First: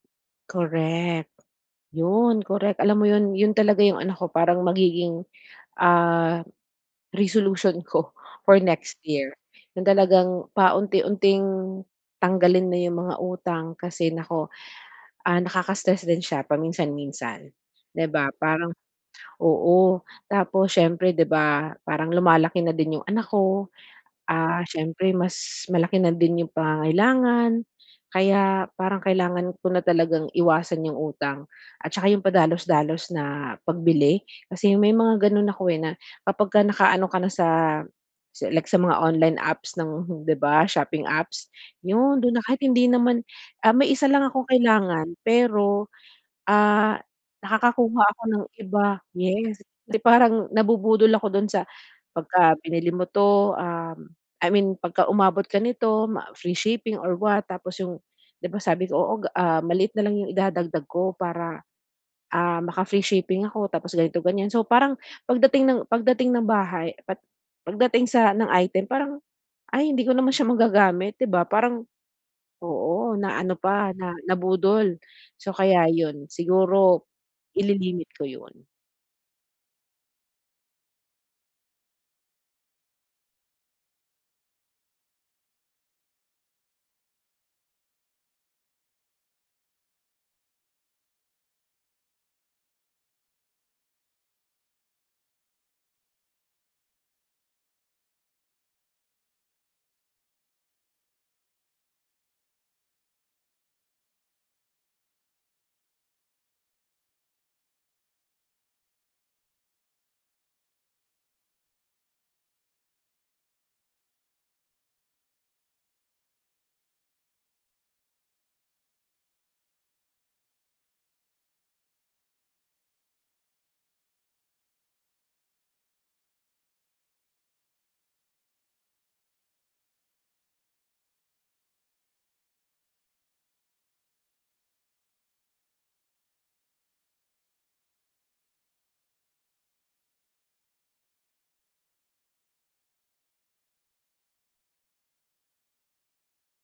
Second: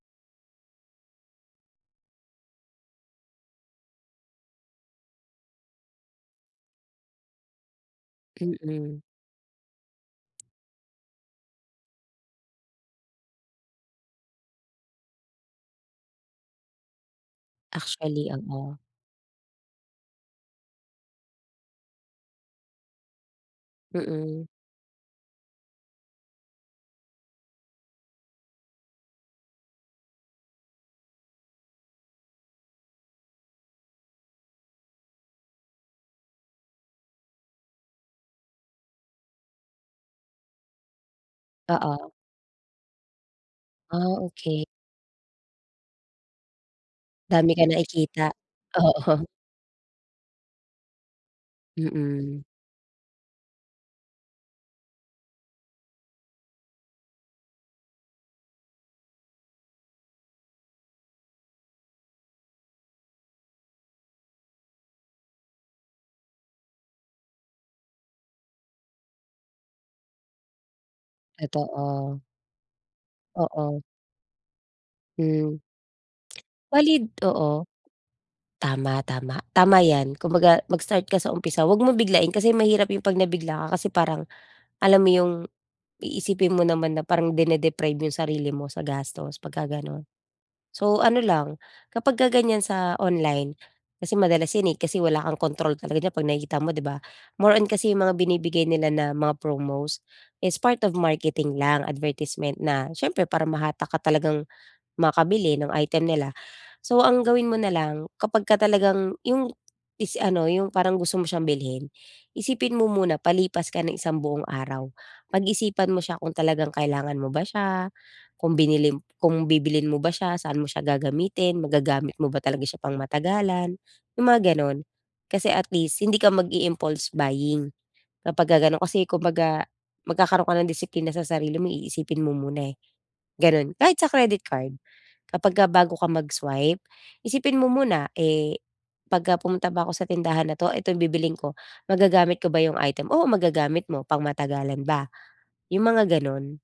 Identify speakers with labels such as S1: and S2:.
S1: Correct, 'yon correct. Alam mo yon, yon talaga yung ano ko parang magiging, ah, resolution ko for next
S2: Mm.
S1: year. Yung talagang paunti-unting tanggalin na yung mga utang kasi naku, ah, nakaka-stress din siya paminsan-minsan, di
S2: Actually,
S1: ba? Parang
S2: oo.
S1: oo, tapos siyempre 'di ba, parang lumalaki na din yung anak ko,
S2: Mm.
S1: ah, siyempre mas malaki na din yung pangangailangan. Kaya parang kailangan ko na talagang iwasan yung utang at 'tsaka yung padalos-dalos na pagbili kasi may mga ganon ako, eh, na kapagka nakaano ka na sa sa like sa mga online apps ng di ba, shopping apps
S2: Oo.
S1: yon do'n na. Kahit hindi naman, ah may isa
S2: Ah,
S1: lang akong
S2: okey.
S1: kailangan pero, ah,
S2: Dami ka
S1: nakakakuha ako
S2: nakikita,
S1: ng iba.
S2: oo.
S1: Yes! 'Di parang nabubudol ako do'n sa,
S2: Mm.
S1: pagka binili mo to, uhm I mean pagka umabot ka nito ma free shipping or what tapos yung, di ba, sabi ko oo g, ah, maliit na lang yung idadagdag ko para, ah, maka free shipping ako tapos ganito ganyan. So, parang pagdating ng pagdating ng bahay at pagdating sa ng item parang, "Ay hindi ko naman siya magagamit." Di ba? Parang
S2: Totoo.
S1: oo, na ano
S2: Oo.
S1: pa na nabudol, so,
S2: Hmm.
S1: kaya yon
S2: Valid
S1: siguro
S2: oo
S1: ili-limit ko yon.
S2: tama, tama, tama yan. Kumbaga mag-start ka sa umpisa, huwag mo biglain kasi mahirap yung pag nabigla ka kasi parang alam mo yung iisipin mo naman na parang dine deprive yung sarili mo sa gastos pagka ganon. So, ano lang kapagka ganyan sa online kasi madalas yan, eh, kasi wala kang kontrol talaga diyan pag nakikita mo, di ba? More on kasi yung mga binibigay nila na mga promos is part of marketing lang, advertisement na siyempre para mahatak ka talagang makabili ng item nila. So, ang gawin mo na lang kapagka talagang yung is ano yung parang gusto mo siyang bilhin isipin mo muna palipas ka ng isang buong araw. Pag-isipan mo siya kung talagang kailangan mo ba siya, kung binili kung bibilhin mo ba siya, saan mo siya gagamitin, magagamit mo ba talaga siya pangmatagalan, yung mga ganon. Kasi at least hindi ka mag-i impulse buying kapagka ganon kasi kumbaga, magkakaroon ka ng disiplina sa sarili mo, iisipin mo muna, eh, ganon. Kahit sa credit card kapagka bago ka mag-swipe isipin mo muna, "Eh, pagka pumunta ba ako sa tindahan na 'to, ito yung bibilhin ko, magagamit ko ba yung item?" Oo, magagamit mo, pangmatagalan ba? Yung mga ganon.